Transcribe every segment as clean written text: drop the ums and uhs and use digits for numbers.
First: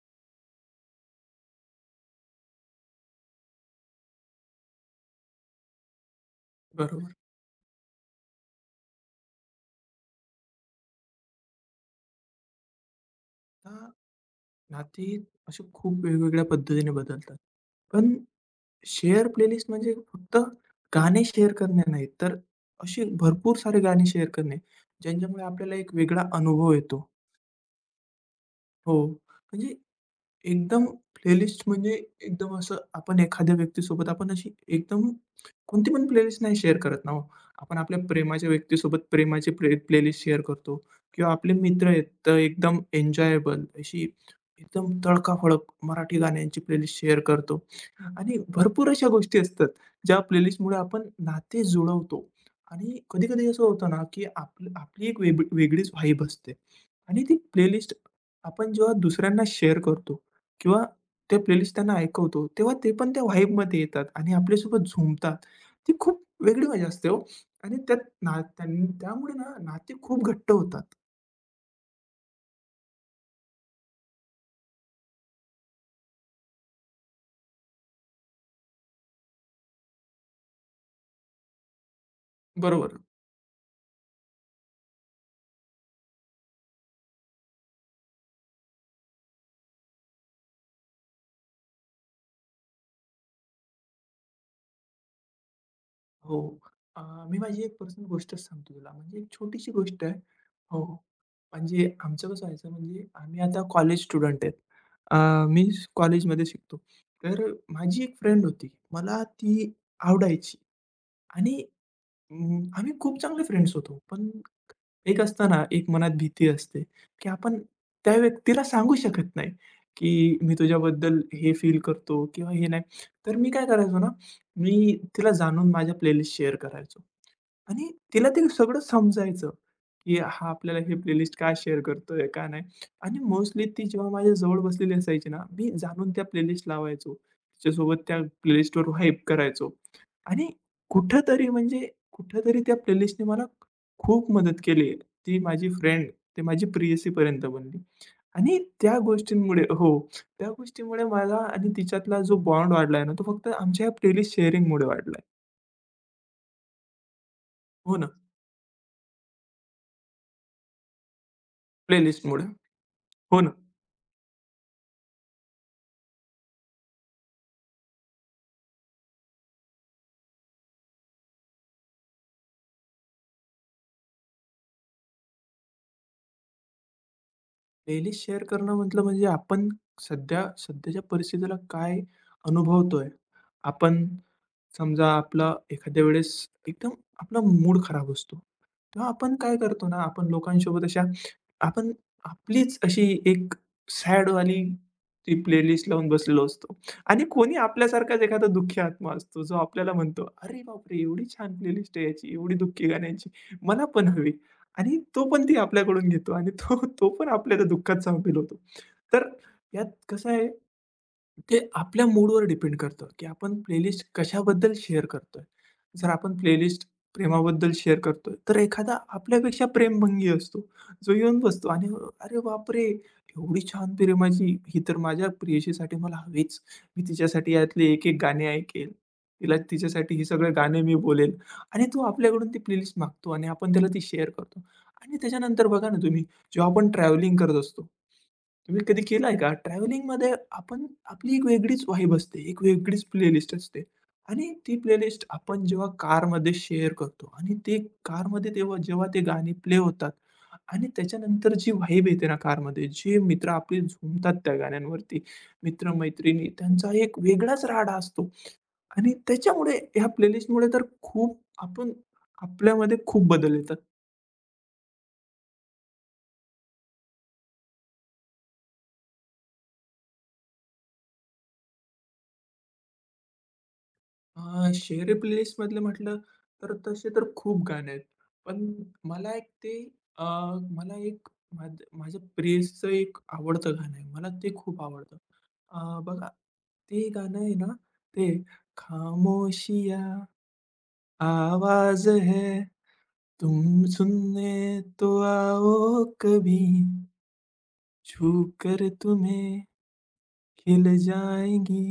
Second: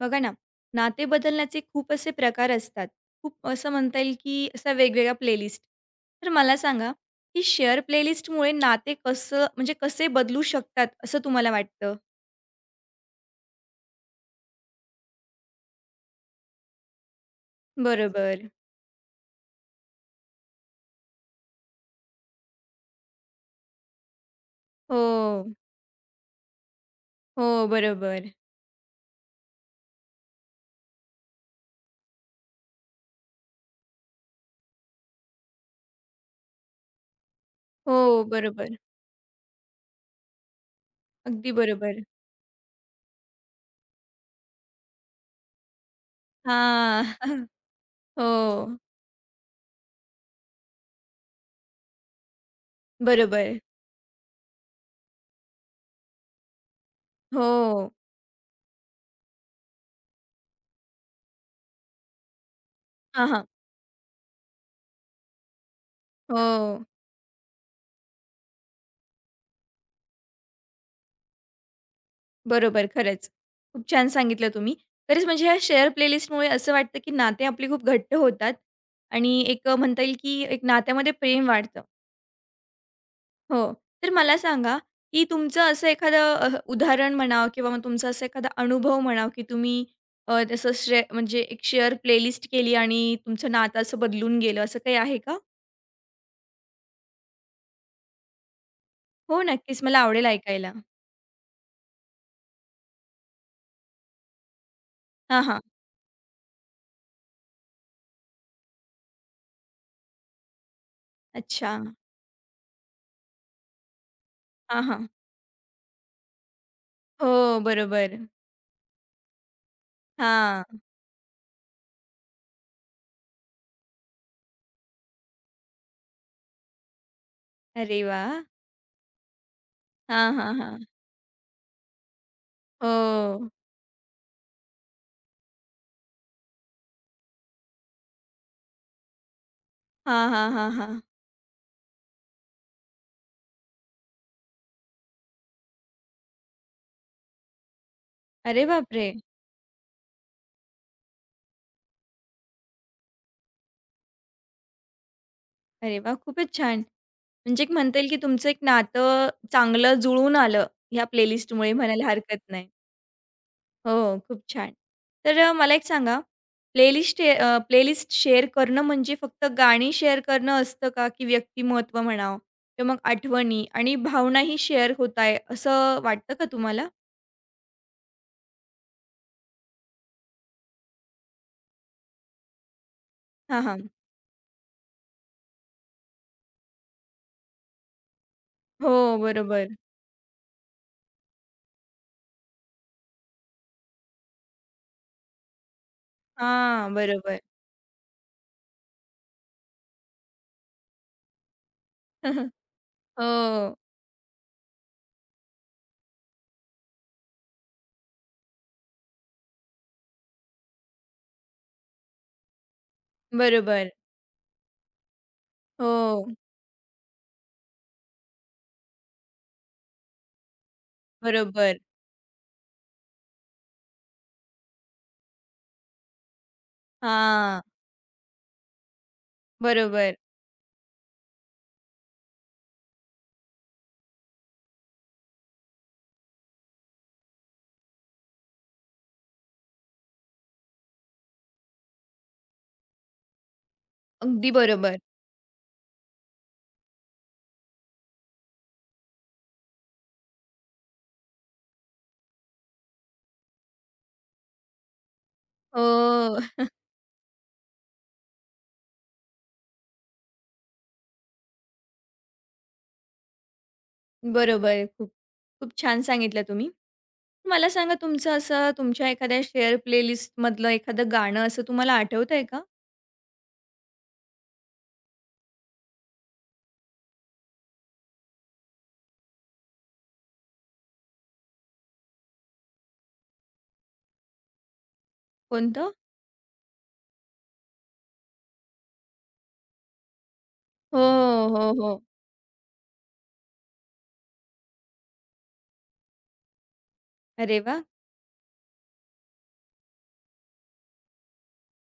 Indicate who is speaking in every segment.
Speaker 1: बघा ना, नाते बदलण्याचे खूप असे प्रकार असतात. खूप असं म्हणता येईल, की असा वेगवेगळ्या प्लेलिस्ट. तर मला सांगा,
Speaker 2: बरोबर.
Speaker 1: की शेअर प्लेलिस्टमुळे नाते कसं म्हणजे कसे बदलू शकतात, असं तुम्हाला वाटतं?
Speaker 2: आता नाती अशी खूप वेगवेगळ्या पद्धतीने बदलतात. पण
Speaker 1: बरोबर.
Speaker 2: शेअर प्लेलिस्ट म्हणजे फक्त गाणे शेअर करणे नाही, तर अशी भरपूर सारे गाणे शेअर करणे, ज्यांच्यामुळे
Speaker 1: हो.
Speaker 2: आपल्याला एक वेगळा अनुभव येतो.
Speaker 1: हो, बरोबर.
Speaker 2: हो, म्हणजे एकदम प्लेलिस्ट म्हणजे एकदम असं आपण एखाद्या व्यक्तीसोबत आपण अशी एकदम कोणती पण प्लेलिस्ट नाही शेअर करत ना हो. आपण आपल्या
Speaker 1: हो,
Speaker 2: प्रेमाच्या
Speaker 1: बरोबर.
Speaker 2: व्यक्तीसोबत प्रेमाची प्लेलिस्ट शेअर करतो किंवा आपले
Speaker 1: अगदी
Speaker 2: मित्र
Speaker 1: बरोबर.
Speaker 2: आहेत तर एकदम एन्जॉयबल अशी एकदम तडकाफडक मराठी गाण्यांची प्लेलिस्ट
Speaker 1: हां.
Speaker 2: शेअर करतो आणि
Speaker 1: हो.
Speaker 2: भरपूर अशा गोष्टी असतात ज्या प्लेलिस्टमुळे आपण नाते जुळवतो आणि कधी-कधी
Speaker 1: बरोबर.
Speaker 2: असं होतं ना, की आपली आपली एक वेगळीच व्हाईब असते आणि ती
Speaker 1: हो.
Speaker 2: प्लेलिस्ट आपण जेव्हा दुसऱ्यांना शेअर करतो किंवा ते प्लेलिस्ट त्यांना ऐकवतो, तेव्हा ते पण त्या
Speaker 1: हां, हां.
Speaker 2: व्हाईबमध्ये येतात आणि आपल्यासोबत झुंबतात. ती खूप वेगळी
Speaker 1: हो.
Speaker 2: मजा असते हो आणि त्यात ना त्यामुळे ना नाती खूप घट्ट होतात.
Speaker 1: बरोबर, खरंच. खूप छान सांगितलं तुम्ही. खरंच म्हणजे ह्या शेअर प्लेलिस्टमुळे असं वाटतं, की नाते आपली खूप घट्ट होतात आणि एक म्हणता येईल, की एक नात्यामध्ये प्रेम वाढतं.
Speaker 2: बरोबर.
Speaker 1: हो. तर मला सांगा, की तुमचं असं एखादं उदाहरण म्हणावं किंवा मग तुमचा असा एखादा अनुभव म्हणावा, की तुम्ही अ, तसं शे म्हणजे एक शेअर प्लेलिस्ट केली आणि तुमचं नातं असं बदलून गेलं, असं काही आहे का?
Speaker 2: हो. अ, मी माझी एक पर्सनल गोष्टच सांगतो तुला. म्हणजे एक
Speaker 1: हो,
Speaker 2: छोटीशी
Speaker 1: नक्कीच. मला
Speaker 2: गोष्ट आहे.
Speaker 1: आवडेल ऐकायला.
Speaker 2: हो, हो. म्हणजे आमचं कसं व्हायचं म्हणजे आम्ही आता कॉलेज स्टुडंट आहेत. अ,
Speaker 1: हां, हां.
Speaker 2: कॉलेजमध्ये शिकतो. तर माझी एक फ्रेंड होती. मला ती आवडायची आणि
Speaker 1: अच्छा.
Speaker 2: आम्ही खूप चांगले फ्रेंड्स होतो. पण
Speaker 1: हां, हां.
Speaker 2: एक मनात भीती असते, की
Speaker 1: हो,
Speaker 2: आपण त्या
Speaker 1: बरोबर.
Speaker 2: व्यक्तीला सांगू शकत नाही, की मी
Speaker 1: हां.
Speaker 2: तुझ्याबद्दल हे फील करतो किंवा हे नाही. तर मी काय करायचो ना, मी तिला जाणून माझ्या प्लेलिस्ट शेअर करायचो. आणि
Speaker 1: अरे
Speaker 2: तिला
Speaker 1: वाह!
Speaker 2: ते सगळं समजायचं, की
Speaker 1: हां,
Speaker 2: हा
Speaker 1: हां,
Speaker 2: आपल्याला
Speaker 1: हां.
Speaker 2: हे प्लेलिस्ट का शेअर करतोय, का नाही. आणि
Speaker 1: हो.
Speaker 2: मोस्टली ती जेव्हा माझ्या जवळ बसलेली असायची ना, मी जाणून त्या प्लेलिस्ट लावायचो. तिच्यासोबत त्या प्लेलिस्टवर व्हाईब करायचो.
Speaker 1: हां,
Speaker 2: आणि
Speaker 1: हां, हां, हां.
Speaker 2: कुठेतरी म्हणजे कुठेतरी त्या प्लेलिस्टने मला खूप मदत केली. ती माझी फ्रेंड, ती माझी प्रेयसीपर्यंत बनली. आणि
Speaker 1: अरे बापरे!
Speaker 2: त्या गोष्टीमुळे मला आणि तिच्यातला जो बॉन्ड वाढलाय ना, तो फक्त आमच्या या प्लेलिस्ट शेअरिंगमुळे वाढलाय.
Speaker 1: अरे वाह! खूपच छान. म्हणजे एक
Speaker 2: हो
Speaker 1: म्हणता
Speaker 2: ना,
Speaker 1: येईल की तुमचं एक नातं चांगलं जुळून आलं ह्या प्लेलिस्टमुळे म्हणायला हरकत
Speaker 2: प्लेलिस्टमुळे.
Speaker 1: नाही.
Speaker 2: हो ना.
Speaker 1: हो, खूप छान. तर मला एक सांगा प्लेलिस्ट शेअर करणं म्हणजे फक्त गाणी शेअर करणं असतं का? की व्यक्तिमत्व म्हणावं किंवा मग आठवणी आणि भावनाही शेअर होत आहे असं वाटतं का तुम्हाला?
Speaker 2: प्लेलिस्ट शेअर करणं म्हटलं म्हणजे आपण सध्याच्या परिस्थितीला काय अनुभवतोय.
Speaker 1: हां, हां.
Speaker 2: आपण समजा आपला एखाद्या वेळेस एकदम आपला मूड खराब असतो.
Speaker 1: हो,
Speaker 2: मग आपण काय
Speaker 1: बरोबर.
Speaker 2: करतो ना, आपण लोकांसोबत अशा आपण आपलीच अशी एक सॅडवाली ती प्लेलिस्ट लावून बसलेलो असतो
Speaker 1: हां,
Speaker 2: आणि
Speaker 1: बरोबर.
Speaker 2: कोणी आपल्यासारखाच एखादा दुःखी आत्मा असतो, जो आपल्याला म्हणतो, "अरे बापरे! एवढी छान प्लेलिस्ट आहे याची, एवढी दुःखी गाण्यांची,
Speaker 1: हो,
Speaker 2: मला पण हवी." आणि तो पण ती आपल्याकडून घेतो आणि तो तो पण आपल्याला दुःखात सामील होतो. तर यात कसं आहे ते आपल्या मूडवर डिपेंड करतं, की आपण
Speaker 1: बरोबर.
Speaker 2: प्लेलिस्ट कशाबद्दल शेअर करतोय. जर
Speaker 1: हो,
Speaker 2: आपण प्लेलिस्ट प्रेमाबद्दल शेअर करतोय, तर एखादा आपल्यापेक्षा प्रेमभंगी असतो, जो येऊन बसतो
Speaker 1: बरोबर.
Speaker 2: आणि "अरे बापरे! एवढी छान प्रेमाची ही तर माझ्या प्रेयसीसाठी मला हवीच. मी तिच्यासाठी
Speaker 1: हां,
Speaker 2: यातले एक-एक गाणे ऐकेल. तिला तिच्यासाठी
Speaker 1: बरोबर.
Speaker 2: ही सगळे गाणे मी बोलेल." आणि तो आपल्याकडून ती प्लेलिस्ट मागतो आणि आपण त्याला ती शेअर करतो. आणि त्याच्यानंतर बघा ना तुम्ही, जेव्हा आपण ट्रॅव्हलिंग करत असतो तुम्ही कधी केलाय का? ट्रॅव्हलिंगमध्ये आपण आपली एक वेगळीच वाइब असते, एक वेगळीच प्लेलिस्ट असते
Speaker 1: अगदी
Speaker 2: आणि ती
Speaker 1: बरोबर.
Speaker 2: प्लेलिस्ट आपण जेव्हा कारमध्ये शेअर करतो आणि कारमध्ये तेव्हा जेव्हा ते गाणी प्ले होतात आणि त्याच्यानंतर जी वाइब येते ना कारमध्ये, जे मित्र आपले झुमतात त्या गाण्यांवरती, मित्र
Speaker 1: हो,
Speaker 2: त्यांचा एक वेगळाच राडा असतो आणि त्याच्यामुळे ह्या प्लेलिस्टमुळे तर खूप आपण आपल्यामध्ये खूप बदल येतात.
Speaker 1: बरोबर. खूप, खूप छान सांगितलं तुम्ही. मला सांगा तुमचं असं तुमच्या एखाद्या शेअर प्लेलिस्टमधलं एखादं गाणं असं तुम्हाला आठवतंय का?
Speaker 2: शहरी प्लेलिस्टमधलं म्हटलं तर तसे तर खूप गाणे आहेत. पण मला एक ते अ, मला एक माझ्या प्रियेचं एक आवडतं गाणं आहे. मला ते खूप आवडतं.
Speaker 1: कोणतं?
Speaker 2: बघा ते गाणं आहे ना, ते खामोशियाँ
Speaker 1: हो, हो, हो.
Speaker 2: आवाज़ है, तुम सुनने तो आओ कभी,
Speaker 1: अरे वाह!
Speaker 2: छू कर तुम्हें खिल जाएंगी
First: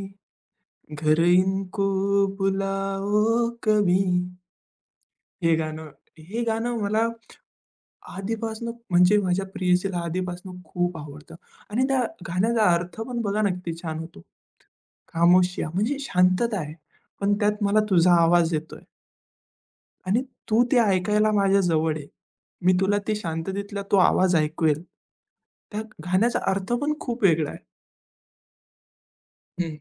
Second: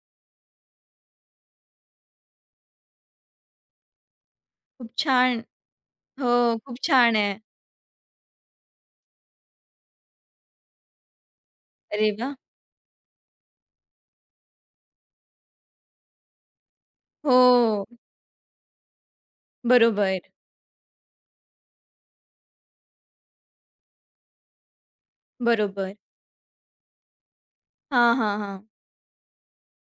Speaker 2: घर इनको बुलाओ कभी.
Speaker 1: खूप छान.
Speaker 2: हे गाणं हे
Speaker 1: हो, खूप
Speaker 2: गाणं मला
Speaker 1: छान आहे.
Speaker 2: आधीपासनं म्हणजे माझ्या प्रेयसीला आधीपासनं खूप आवडतं आणि त्या
Speaker 1: अरे वाह!
Speaker 2: गाण्याचा अर्थ पण बघा ना किती छान होतो. खामोशिया म्हणजे शांतता आहे. पण त्यात मला
Speaker 1: हो,
Speaker 2: तुझा आवाज येतोय
Speaker 1: बरोबर,
Speaker 2: आणि तू ते ऐकायला माझ्या जवळ आहे. मी तुला ते शांततेतला तो आवाज ऐकवेल. त्या
Speaker 1: बरोबर.
Speaker 2: गाण्याचा अर्थ पण खूप वेगळा आहे.
Speaker 1: हां, हां, हां.
Speaker 2: हं.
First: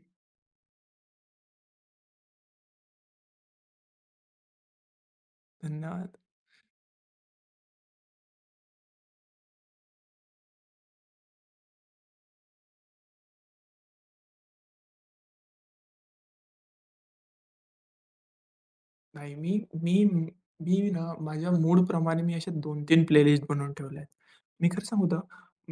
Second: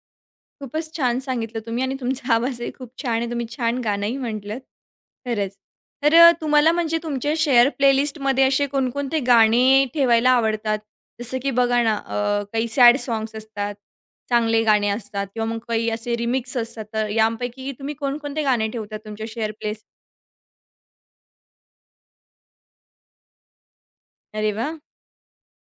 Speaker 1: खूपच छान सांगितलं तुम्ही आणि तुमचा आवाजही खूप छान आहे. तुम्ही छान गाणंही म्हटलंत. खरंच. तर
Speaker 2: धन्यवाद.
Speaker 1: तुम्हाला म्हणजे तुमच्या शेअर प्लेलिस्टमध्ये असे कोणकोणते गाणे ठेवायला आवडतात? जसं की बघा ना, काही सॅड सॉन्ग्स असतात, चांगले गाणे असतात किंवा मग काही असे रिमिक्स असतात. तर यापैकी तुम्ही कोणकोणते गाणे ठेवता तुमच्या
Speaker 2: नाही,
Speaker 1: शेअर
Speaker 2: मी
Speaker 1: प्लेस
Speaker 2: मी मी ना माझ्या मूडप्रमाणे मी अशा 2-3 प्लेलिस्ट बनवून ठेवल्या आहेत.
Speaker 1: अरे
Speaker 2: मी
Speaker 1: वाह!
Speaker 2: खरं सांगू का,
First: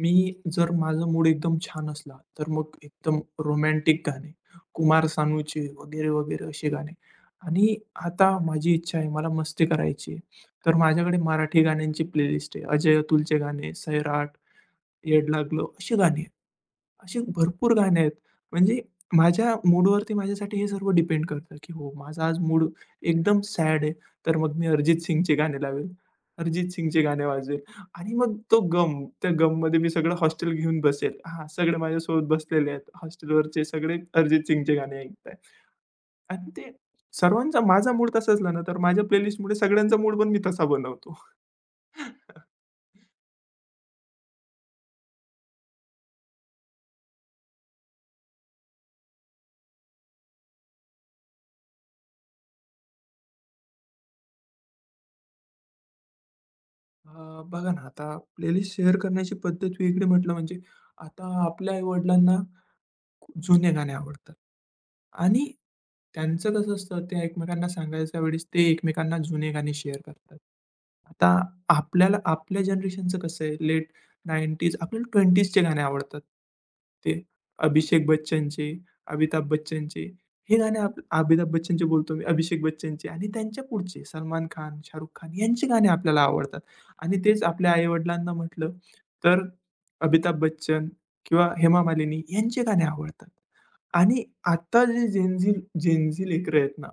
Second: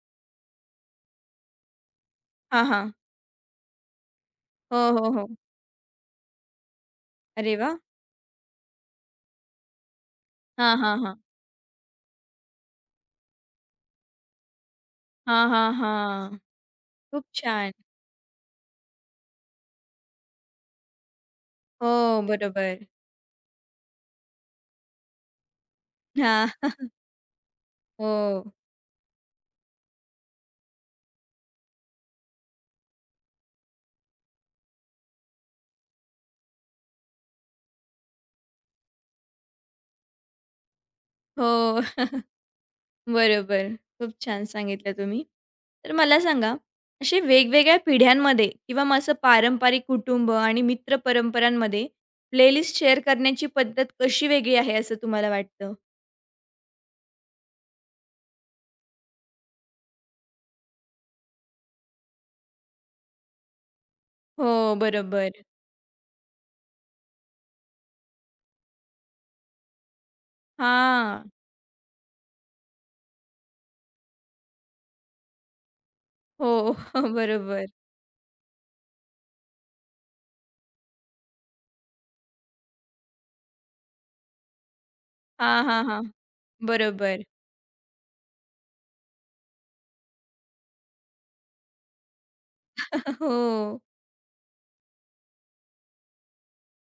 Speaker 2: मी जर माझा मूड एकदम छान असला, तर
Speaker 1: हां,
Speaker 2: मग
Speaker 1: हां.
Speaker 2: एकदम रोमॅन्टिक गाणे,
Speaker 1: हो,
Speaker 2: कुमार
Speaker 1: हो, हो.
Speaker 2: सानूचे वगैरे, वगैरे असे गाणे
Speaker 1: अरे
Speaker 2: आणि
Speaker 1: वाह!
Speaker 2: आता माझी इच्छा आहे, मला मस्ती करायची आहे, तर
Speaker 1: हां, हां,
Speaker 2: माझ्याकडे
Speaker 1: हां.
Speaker 2: मराठी गाण्यांची प्लेलिस्ट आहे. अजय अतुलचे गाणे, सैराट, येड
Speaker 1: हां,
Speaker 2: लागलं
Speaker 1: हां,
Speaker 2: अशी गाणी
Speaker 1: हां.
Speaker 2: अशी
Speaker 1: खूप छान.
Speaker 2: भरपूर गाणी आहेत. म्हणजे माझ्या मूडवरती माझ्यासाठी हे सर्व डिपेंड करतं, की हो
Speaker 1: हो,
Speaker 2: माझा आज मूड
Speaker 1: बरोबर.
Speaker 2: एकदम सॅड आहे, तर मग मी अरिजित सिंगचे गाणे लावेल.
Speaker 1: हां.
Speaker 2: अरिजित सिंगचे गाणे वाजवेल आणि मग
Speaker 1: हो.
Speaker 2: तो गम, त्या गममध्ये मी सगळं हॉस्टेल घेऊन बसेल. हां, सगळे माझ्यासोबत बसलेले आहेत. हॉस्टेलवरचे सगळे अरिजित सिंगचे गाणे ऐकताय. आणि ते सर्वांचा माझा मूड तसा असला ना, तर माझ्या प्लेलिस्टमुळे सगळ्यांचा मूड पण मी तसा बनवतो.
Speaker 1: हो. बरोबर. खूप छान सांगितलं तुम्ही. तर मला सांगा, असे वेगवेगळ्या पिढ्यांमध्ये किंवा मग असं पारंपरिक कुटुंब आणि मित्र परंपरांमध्ये प्लेलिस्ट शेअर करण्याची पद्धत कशी वेगळी आहे असं तुम्हाला वाटतं?
Speaker 2: अ, बघा ना, आता प्लेलिस्ट शेअर करण्याची पद्धत वेगळी म्हटलं म्हणजे आता आपल्या आई-वडिलांना खूप जुने गाणे आवडतात
Speaker 1: हो, बरोबर.
Speaker 2: आणि त्यांचं कसं असतं ते एकमेकांना सांगायच्या वेळेस ते एकमेकांना जुने गाणे शेअर करतात. आता
Speaker 1: हां.
Speaker 2: आपल्याला आपल्या जनरेशनचं कसं आहे लेट 90s आपल्याला 20sचे गाणे आवडतात.
Speaker 1: हो,
Speaker 2: ते
Speaker 1: बरोबर.
Speaker 2: अभिषेक बच्चनचे, अमिताभ बच्चनचे हे गाणे अमिताभ बच्चनचे बोलतो मी, अभिषेक बच्चनचे आणि त्यांच्या पुढचे सलमान खान, शाहरुख खान
Speaker 1: हां,
Speaker 2: यांची
Speaker 1: हां,
Speaker 2: गाणी
Speaker 1: हां.
Speaker 2: आपल्याला आवडतात आणि
Speaker 1: बरोबर.
Speaker 2: तेच आपल्या आई म्हटलं तर अमिताभ बच्चन, किंवा हेमा मालिनी यांचे गाणे आवडतात.
Speaker 1: हो.
Speaker 2: आणि आता जे जेन झी लेकरं आहेत ना,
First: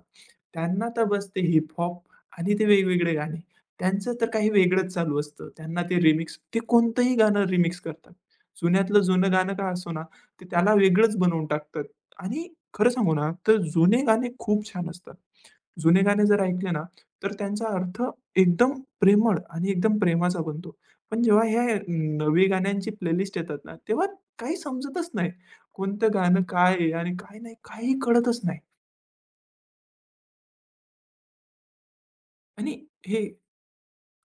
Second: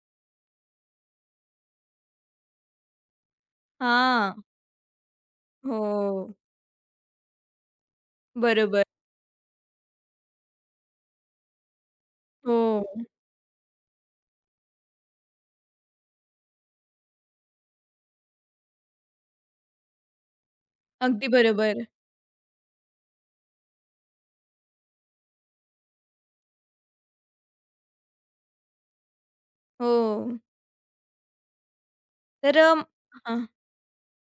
Speaker 2: त्यांना तर बस ते हिप-हॉप आणि ते वेगवेगळे गाणे. त्यांचं तर
Speaker 1: हां.
Speaker 2: काही वेगळंच चालू असतं. त्यांना ते
Speaker 1: हो.
Speaker 2: रिमिक्स ते कोणतंही गाणं रिमिक्स करतात.
Speaker 1: बरोबर.
Speaker 2: जुन्यातलं जुनं गाणं का असो ना, ते त्याला वेगळंच बनवून टाकतात. आणि खरं
Speaker 1: हो.
Speaker 2: सांगू ना, तर जुने गाणे खूप छान असतात. जुने गाणे जर ऐकले ना, तर त्यांचा अर्थ एकदम प्रेमळ आणि एकदम प्रेमाचा बनतो. पण
Speaker 1: अगदी
Speaker 2: जेव्हा ह्या
Speaker 1: बरोबर.
Speaker 2: नवे गाण्यांची प्लेलिस्ट येतात ना, तेव्हा काही समजतच नाही. कोणतं गाणं काय आहे आणि काय नाही, काही कळतच नाही.
Speaker 1: हो. तर
Speaker 2: आणि हे
Speaker 1: हां.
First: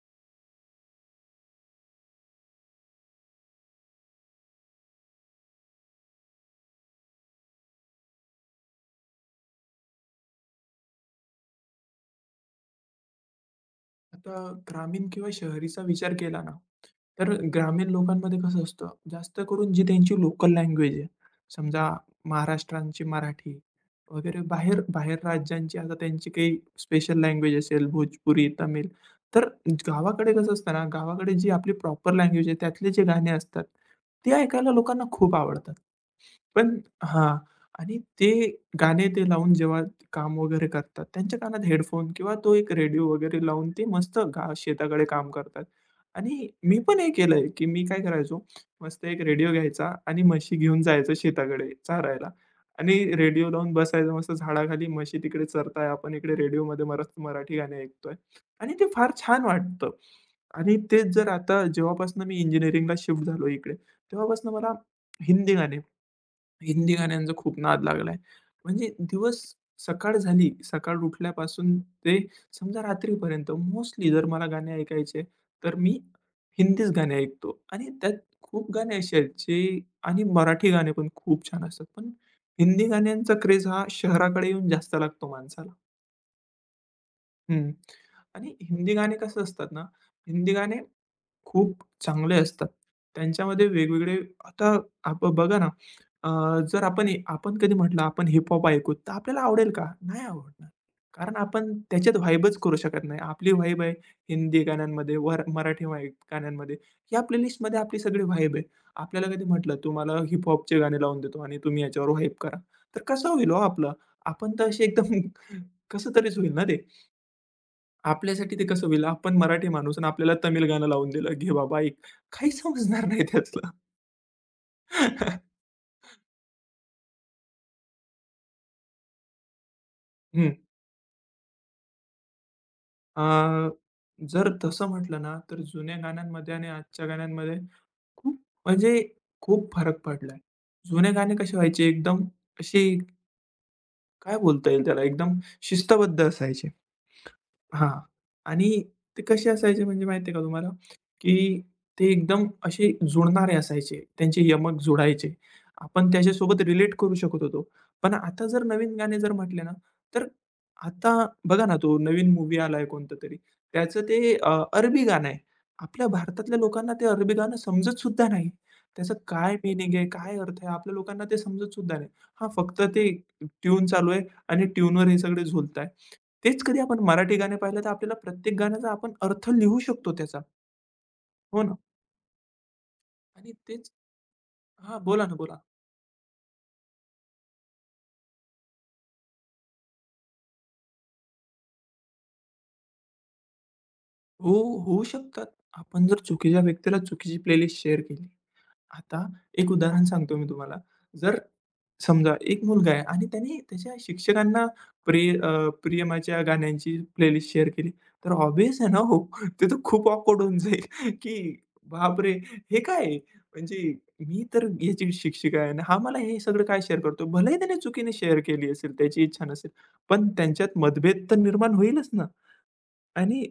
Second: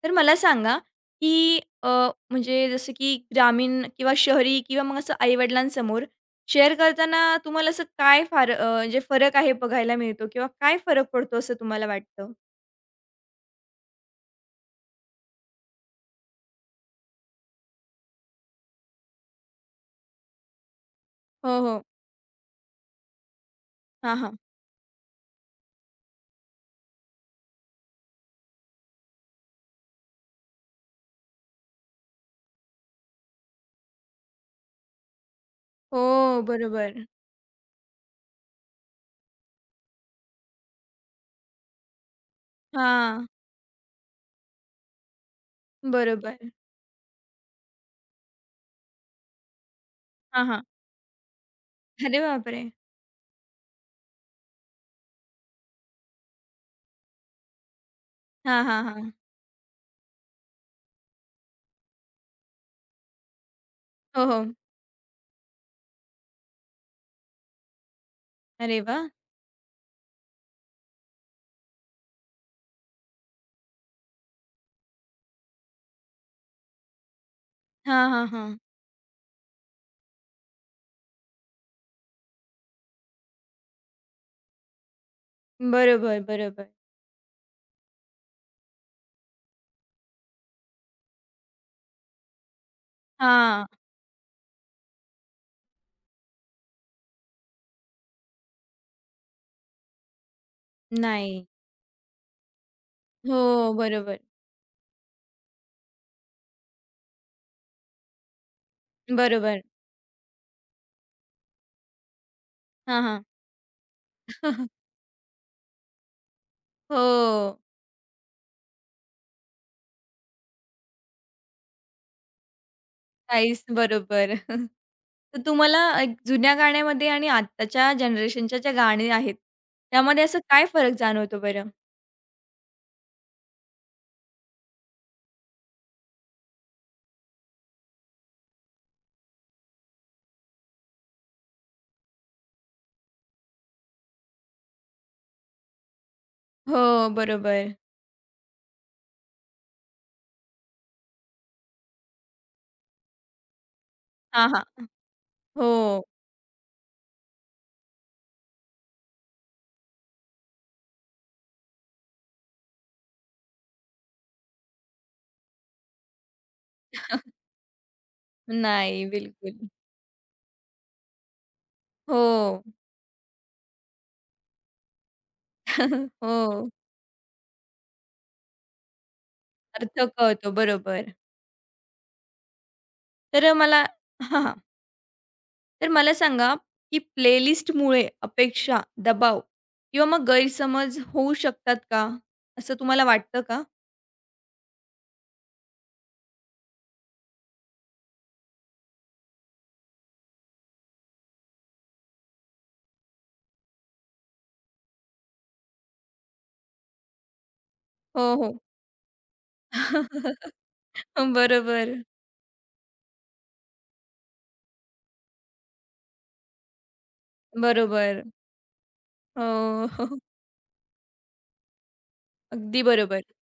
Speaker 1: तर मला सांगा, की म्हणजे जसं की ग्रामीण किंवा शहरी किंवा मग असं आई-वडिलांसमोर शेअर करताना तुम्हाला असं काय फार म्हणजे फरक आहे बघायला मिळतो किंवा काय फरक पडतो असं तुम्हाला वाटतं?
Speaker 2: आता ग्रामीण किंवा शहरीचा विचार केला ना तर ग्रामीण लोकांमध्ये कसं असतं, जास्त करून जी त्यांची लोकल लँग्वेज आहे,
Speaker 1: हो, हो.
Speaker 2: समजा महाराष्ट्रांची मराठी
Speaker 1: हां, हां.
Speaker 2: वगैरे बाहेर बाहेर राज्यांची आता त्यांची काही स्पेशल लँग्वेज असेल, भोजपुरी, तमिळ. तर गावाकडे कसं असतं ना, गावाकडे जी आपली प्रॉपर लँग्वेज आहे, त्यातले जे गाणे असतात, ते ऐकायला लोकांना खूप आवडतात.
Speaker 1: हो,
Speaker 2: पण
Speaker 1: बरोबर.
Speaker 2: हां. आणि ते गाणे ते लावून जेव्हा काम वगैरे करतात, त्यांच्या कानात हेडफोन किंवा तो एक रेडिओ
Speaker 1: हां.
Speaker 2: वगैरे लावून ते मस्त गा शेताकडे काम करतात. आणि
Speaker 1: बरोबर.
Speaker 2: मी पण हे केलंय, की मी काय करायचो, मस्त एक रेडिओ घ्यायचा आणि
Speaker 1: हां,
Speaker 2: म्हशी
Speaker 1: हां.
Speaker 2: घेऊन जायचो शेताकडे
Speaker 1: अरे
Speaker 2: चारायला
Speaker 1: बापरे!
Speaker 2: आणि रेडिओ लावून बसायचं मस्त झाडाखाली. म्हशी तिकडे चरताय, आपण इकडे रेडिओमध्ये मस्त मराठी गाणी ऐकतोय
Speaker 1: हां,
Speaker 2: आणि
Speaker 1: हां,
Speaker 2: ते फार
Speaker 1: हां.
Speaker 2: छान वाटतं. आणि तेच जर आता जेव्हापासून मी इंजिनिअरिंगला शिफ्ट झालो इकडे,
Speaker 1: हो, हो.
Speaker 2: तेव्हापासून मला हिंदी गाणे हिंदी गाण्यांचा खूप नाद लागलाय.
Speaker 1: अरे
Speaker 2: म्हणजे
Speaker 1: वाह!
Speaker 2: सकाळ झाली, सकाळ उठल्यापासून ते समजा रात्रीपर्यंत मोस्टली जर मला गाणे ऐकायचे, तर मी हिंदीच गाणे ऐकतो आणि
Speaker 1: हां,
Speaker 2: त्यात
Speaker 1: हां, हां.
Speaker 2: खूप गाणे असे आहेत जे आणि मराठी गाणे पण खूप छान असतात. पण हिंदी गाण्यांचा क्रेज हा शहराकडे येऊन जास्त लागतो माणसाला.
Speaker 1: बरोबर, बरोबर.
Speaker 2: हं. आणि हिंदी गाणे कसं असतात ना, हिंदी गाणे खूप चांगले असतात.
Speaker 1: हां.
Speaker 2: त्यांच्यामध्ये वेगवेगळे आता आप बघा ना, अ, जर आपण आपण कधी म्हटलं आपण हिप-हॉप ऐकू, तर आपल्याला आवडेल का? नाही आवडणार. कारण
Speaker 1: नाही.
Speaker 2: आपण त्याच्यात व्हाइबच करू शकत नाही. आपली
Speaker 1: हो,
Speaker 2: व्हाइब आहे
Speaker 1: बरोबर.
Speaker 2: हिंदी गाण्यांमध्ये, वर मराठी गाण्यांमध्ये. या प्लेलिस्टमध्ये आपली सगळी व्हाइब आहे. आपल्याला कधी
Speaker 1: बरोबर.
Speaker 2: म्हटलं, तुम्हाला हिप गाणे लावून देतो आणि तुम्ही याच्यावर व्हाइब करा. तर
Speaker 1: हां, हां.
Speaker 2: कसं होईल हो आपलं? आपण तर असे एकदम कसं तरीच होईल ना ते.
Speaker 1: हो.
Speaker 2: आपल्यासाठी ते कसं होईल? आपण मराठी माणूस आणि आपल्याला तमिळ गाणं लावून दिलं. घे बाबा ऐक. काही समजणार नाही
Speaker 1: काहीच
Speaker 2: त्यातलं.
Speaker 1: बरोबर. तर तुम्हाला एक जुन्या गाण्यामध्ये आणि आत्ताच्या जनरेशनच्या ज्या गाणी आहेत, त्यामध्ये असं
Speaker 2: हं.
Speaker 1: काय फरक जाणवतो बरं?
Speaker 2: अ, जर तसं म्हटलं ना, तर जुन्या गाण्यांमध्ये आणि आजच्या गाण्यांमध्ये खूप म्हणजे खूप फरक पडलाय. जुने गाणे कसे व्हायचे एकदम असे काय बोलता येईल त्याला एकदम शिस्तबद्ध असायचे.
Speaker 1: हो, बरोबर.
Speaker 2: हां. आणि ते कसे असायचे म्हणजे माहिती आहे का तुम्हाला, की ते एकदम असे जुळणारे असायचे. त्यांचे
Speaker 1: हां, हां.
Speaker 2: यमक जुळायचे.
Speaker 1: हो.
Speaker 2: आपण त्याच्यासोबत रिलेट करू शकत होतो. पण आता जर नवीन गाणे जर म्हटले ना, तर आता बघा ना, तो नवीन मूव्ही आलाय कोणता तरी. त्याचं ते अरबी गाणं आहे. आपल्या भारतातल्या लोकांना ते अरबी गाणं समजत सुद्धा नाही.
Speaker 1: नाही,
Speaker 2: त्याचं काय
Speaker 1: बिलकुल.
Speaker 2: मीनिंग आहे, काय अर्थ आहे, आपल्या लोकांना ते समजत सुद्धा नाही.
Speaker 1: हो.
Speaker 2: हां, फक्त ते ट्यून चालू आहे. आणि ट्यूनवर हे सगळे झुलताय. तेच
Speaker 1: हो.
Speaker 2: कधी आपण मराठी गाणे पाहिलं तर आपल्याला प्रत्येक गाण्याचा आपण अर्थ लिहू
Speaker 1: अर्थ
Speaker 2: शकतो त्याचा.
Speaker 1: कळतो. बरोबर.
Speaker 2: हो ना? आणि
Speaker 1: तर मला
Speaker 2: तेच
Speaker 1: हां, हां.
Speaker 2: हां, बोला ना, बोला.
Speaker 1: तर मला सांगा, की प्लेलिस्टमुळे अपेक्षा, दबाव किंवा मग गैरसमज होऊ शकतात का? असं तुम्हाला वाटतं का?
Speaker 2: हो, होऊ शकतात. आपण जर चुकीच्या व्यक्तीला चुकीची प्लेलिस्ट शेअर केली. आता एक उदाहरण सांगतो मी तुम्हाला. जर समजा एक मुलगा आहे आणि त्याने त्याच्या शिक्षकांना प्रियमाच्या गाण्यांची प्लेलिस्ट शेअर केली. तर
Speaker 1: हो, हो.
Speaker 2: ऑब्व्हियस आहे ना हो, ते तर खूप ऑकवर्ड होऊन जाईल, की
Speaker 1: बरोबर.
Speaker 2: बापरे! हे काय आहे? म्हणजे मी तर याची शिक्षिका आहे आणि हा मला हे सगळं काय शेअर करतो? भलेही त्याने चुकीने
Speaker 1: बरोबर.
Speaker 2: शेअर केली असेल, त्याची
Speaker 1: अ,
Speaker 2: इच्छा नसेल, पण त्यांच्यात मतभेद तर निर्माण होईलच ना
Speaker 1: अगदी बरोबर.
Speaker 2: आणि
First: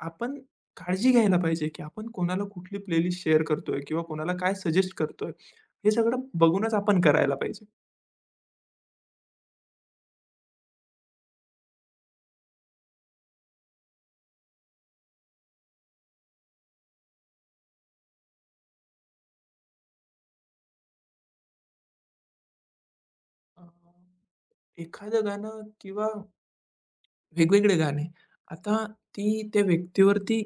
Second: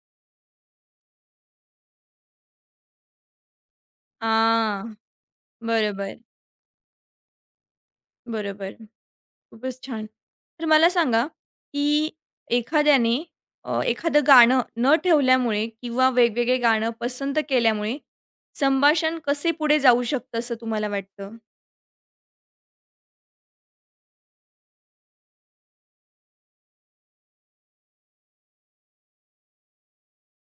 Speaker 2: आपण काळजी घ्यायला पाहिजे, की आपण कोणाला कुठली प्लेलिस्ट शेअर करतोय किंवा कोणाला काय सजेस्ट
Speaker 1: हां.
Speaker 2: करतोय, हे
Speaker 1: बरोबर,
Speaker 2: सगळं बघूनच आपण करायला पाहिजे.
Speaker 1: बरोबर. खूपच छान. तर मला सांगा, की एखाद्याने एखादं गाणं न ठेवल्यामुळे किंवा वेगवेगळे गाणं पसंत केल्यामुळे संभाषण कसे पुढे जाऊ शकतं असं तुम्हाला वाटतं?
Speaker 2: अ, एखादं गाणं किंवा वेगवेगळे गाणे. आता ती त्या व्यक्तीवरती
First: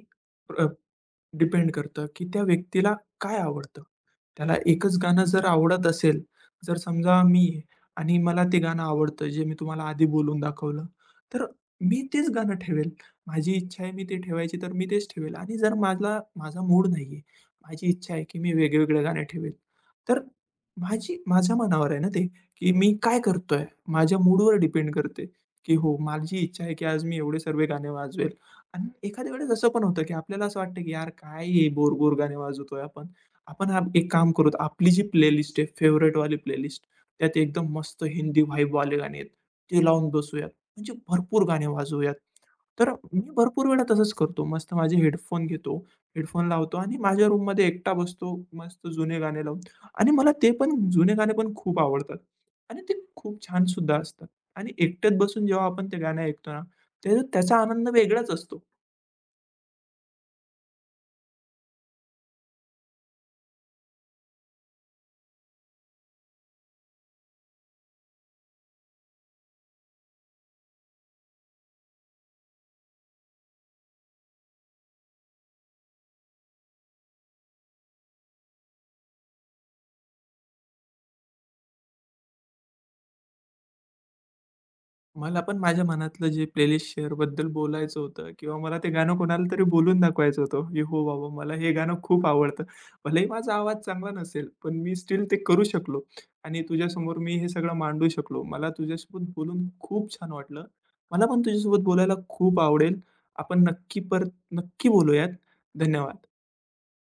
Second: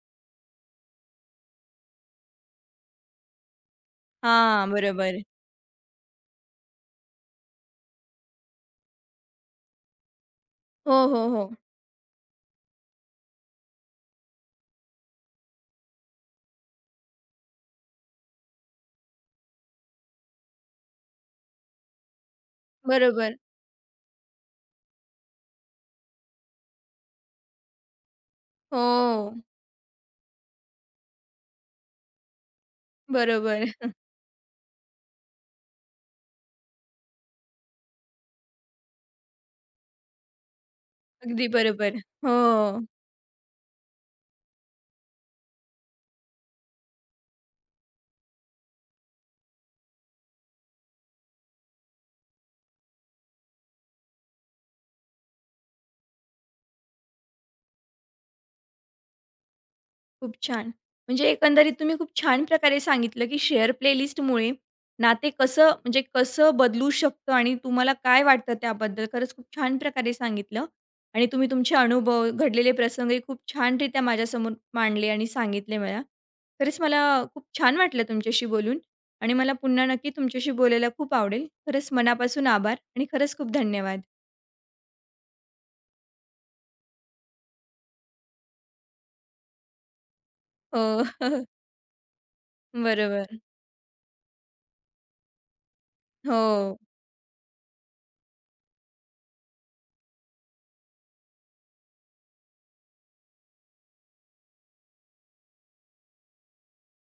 Speaker 2: डिपेंड करतं, की त्या व्यक्तीला काय आवडतं. त्याला
Speaker 1: हां,
Speaker 2: एकच
Speaker 1: बरोबर.
Speaker 2: गाणं जर आवडत असेल, जर समजा मी आहे आणि मला ते गाणं आवडतं, जे मी तुम्हाला आधी बोलून दाखवलं,
Speaker 1: हो, हो,
Speaker 2: तर
Speaker 1: हो.
Speaker 2: मी तेच गाणं ठेवेल. माझी इच्छा आहे मी ते ठेवायची, तर मी तेच ठेवेल आणि जर माझा माझा मूड नाही आहे, माझी इच्छा आहे की मी वेगवेगळे गाणे ठेवेल, तर माझी माझ्या मनावर आहे ना ते, की मी काय
Speaker 1: बरोबर.
Speaker 2: करतोय? माझ्या मूडवर डिपेंड करते, की हो, माझी इच्छा आहे की आज मी एवढे सर्व गाणे वाजवेल. आणि एखाद्या
Speaker 1: हो.
Speaker 2: वेळेस असं पण होतं, की आपल्याला असं वाटतं, की यार काय हे बोर-बोर गाणे वाजवतोय आपण. आपण
Speaker 1: बरोबर.
Speaker 2: हा एक काम करूत, आपली जी प्लेलिस्ट आहे फेवरेट वाली प्लेलिस्ट, त्यात एकदम मस्त हिंदी व्हाईबवाले गाणे आहेत, ते लावून बसूयात. म्हणजे भरपूर
Speaker 1: अगदी
Speaker 2: गाणे
Speaker 1: बरोबर.
Speaker 2: वाजवूयात.
Speaker 1: हो.
Speaker 2: तर मी भरपूर वेळा तसंच करतो. मस्त माझे हेडफोन घेतो, हेडफोन लावतो आणि माझ्या रूममध्ये एकटा बसतो, मस्त जुने गाणे लावून. आणि मला ते पण जुने गाणे पण खूप आवडतात आणि ते खूप छानसुद्धा असतात. आणि एकट्यात बसून जेव्हा आपण ते गाणं ऐकतो ना, तर त्याचा आनंद वेगळाच असतो.
Speaker 1: खूप छान. म्हणजे एकंदरीत तुम्ही खूप छान प्रकारे सांगितलं, की शेअर प्लेलिस्टमुळे नाते कसं म्हणजे कसं बदलू शकतं आणि तुम्हाला काय वाटतं त्याबद्दल. खरंच खूप छान प्रकारे सांगितलं आणि तुम्ही तुमचे अनुभव, घडलेले प्रसंगही खूप छानरित्या माझ्यासमोर मांडले आणि सांगितले मला. खरंच मला खूप छान वाटलं तुमच्याशी बोलून आणि मला पुन्हा नक्की तुमच्याशी बोलायला खूप आवडेल. खरंच मनापासून आभार आणि खरंच खूप धन्यवाद.
Speaker 2: मला पण माझ्या मनातलं जे प्लेलिस्ट शेअरबद्दल बोलायचं होतं किंवा मला ते गाणं कोणाला तरी बोलून दाखवायचं होतं, की
Speaker 1: हो.
Speaker 2: "हो बाबा, मला हे गाणं खूप आवडतं." भलेही
Speaker 1: बरोबर.
Speaker 2: माझा आवाज चांगला नसेल, पण मी स्टिल ते करू शकलो
Speaker 1: हो.
Speaker 2: आणि तुझ्यासमोर मी हे सगळं मांडू शकलो. मला तुझ्यासोबत बोलून खूप छान वाटलं. मला पण तुझ्यासोबत बोलायला खूप आवडेल. आपण नक्की बोलूयात. धन्यवाद.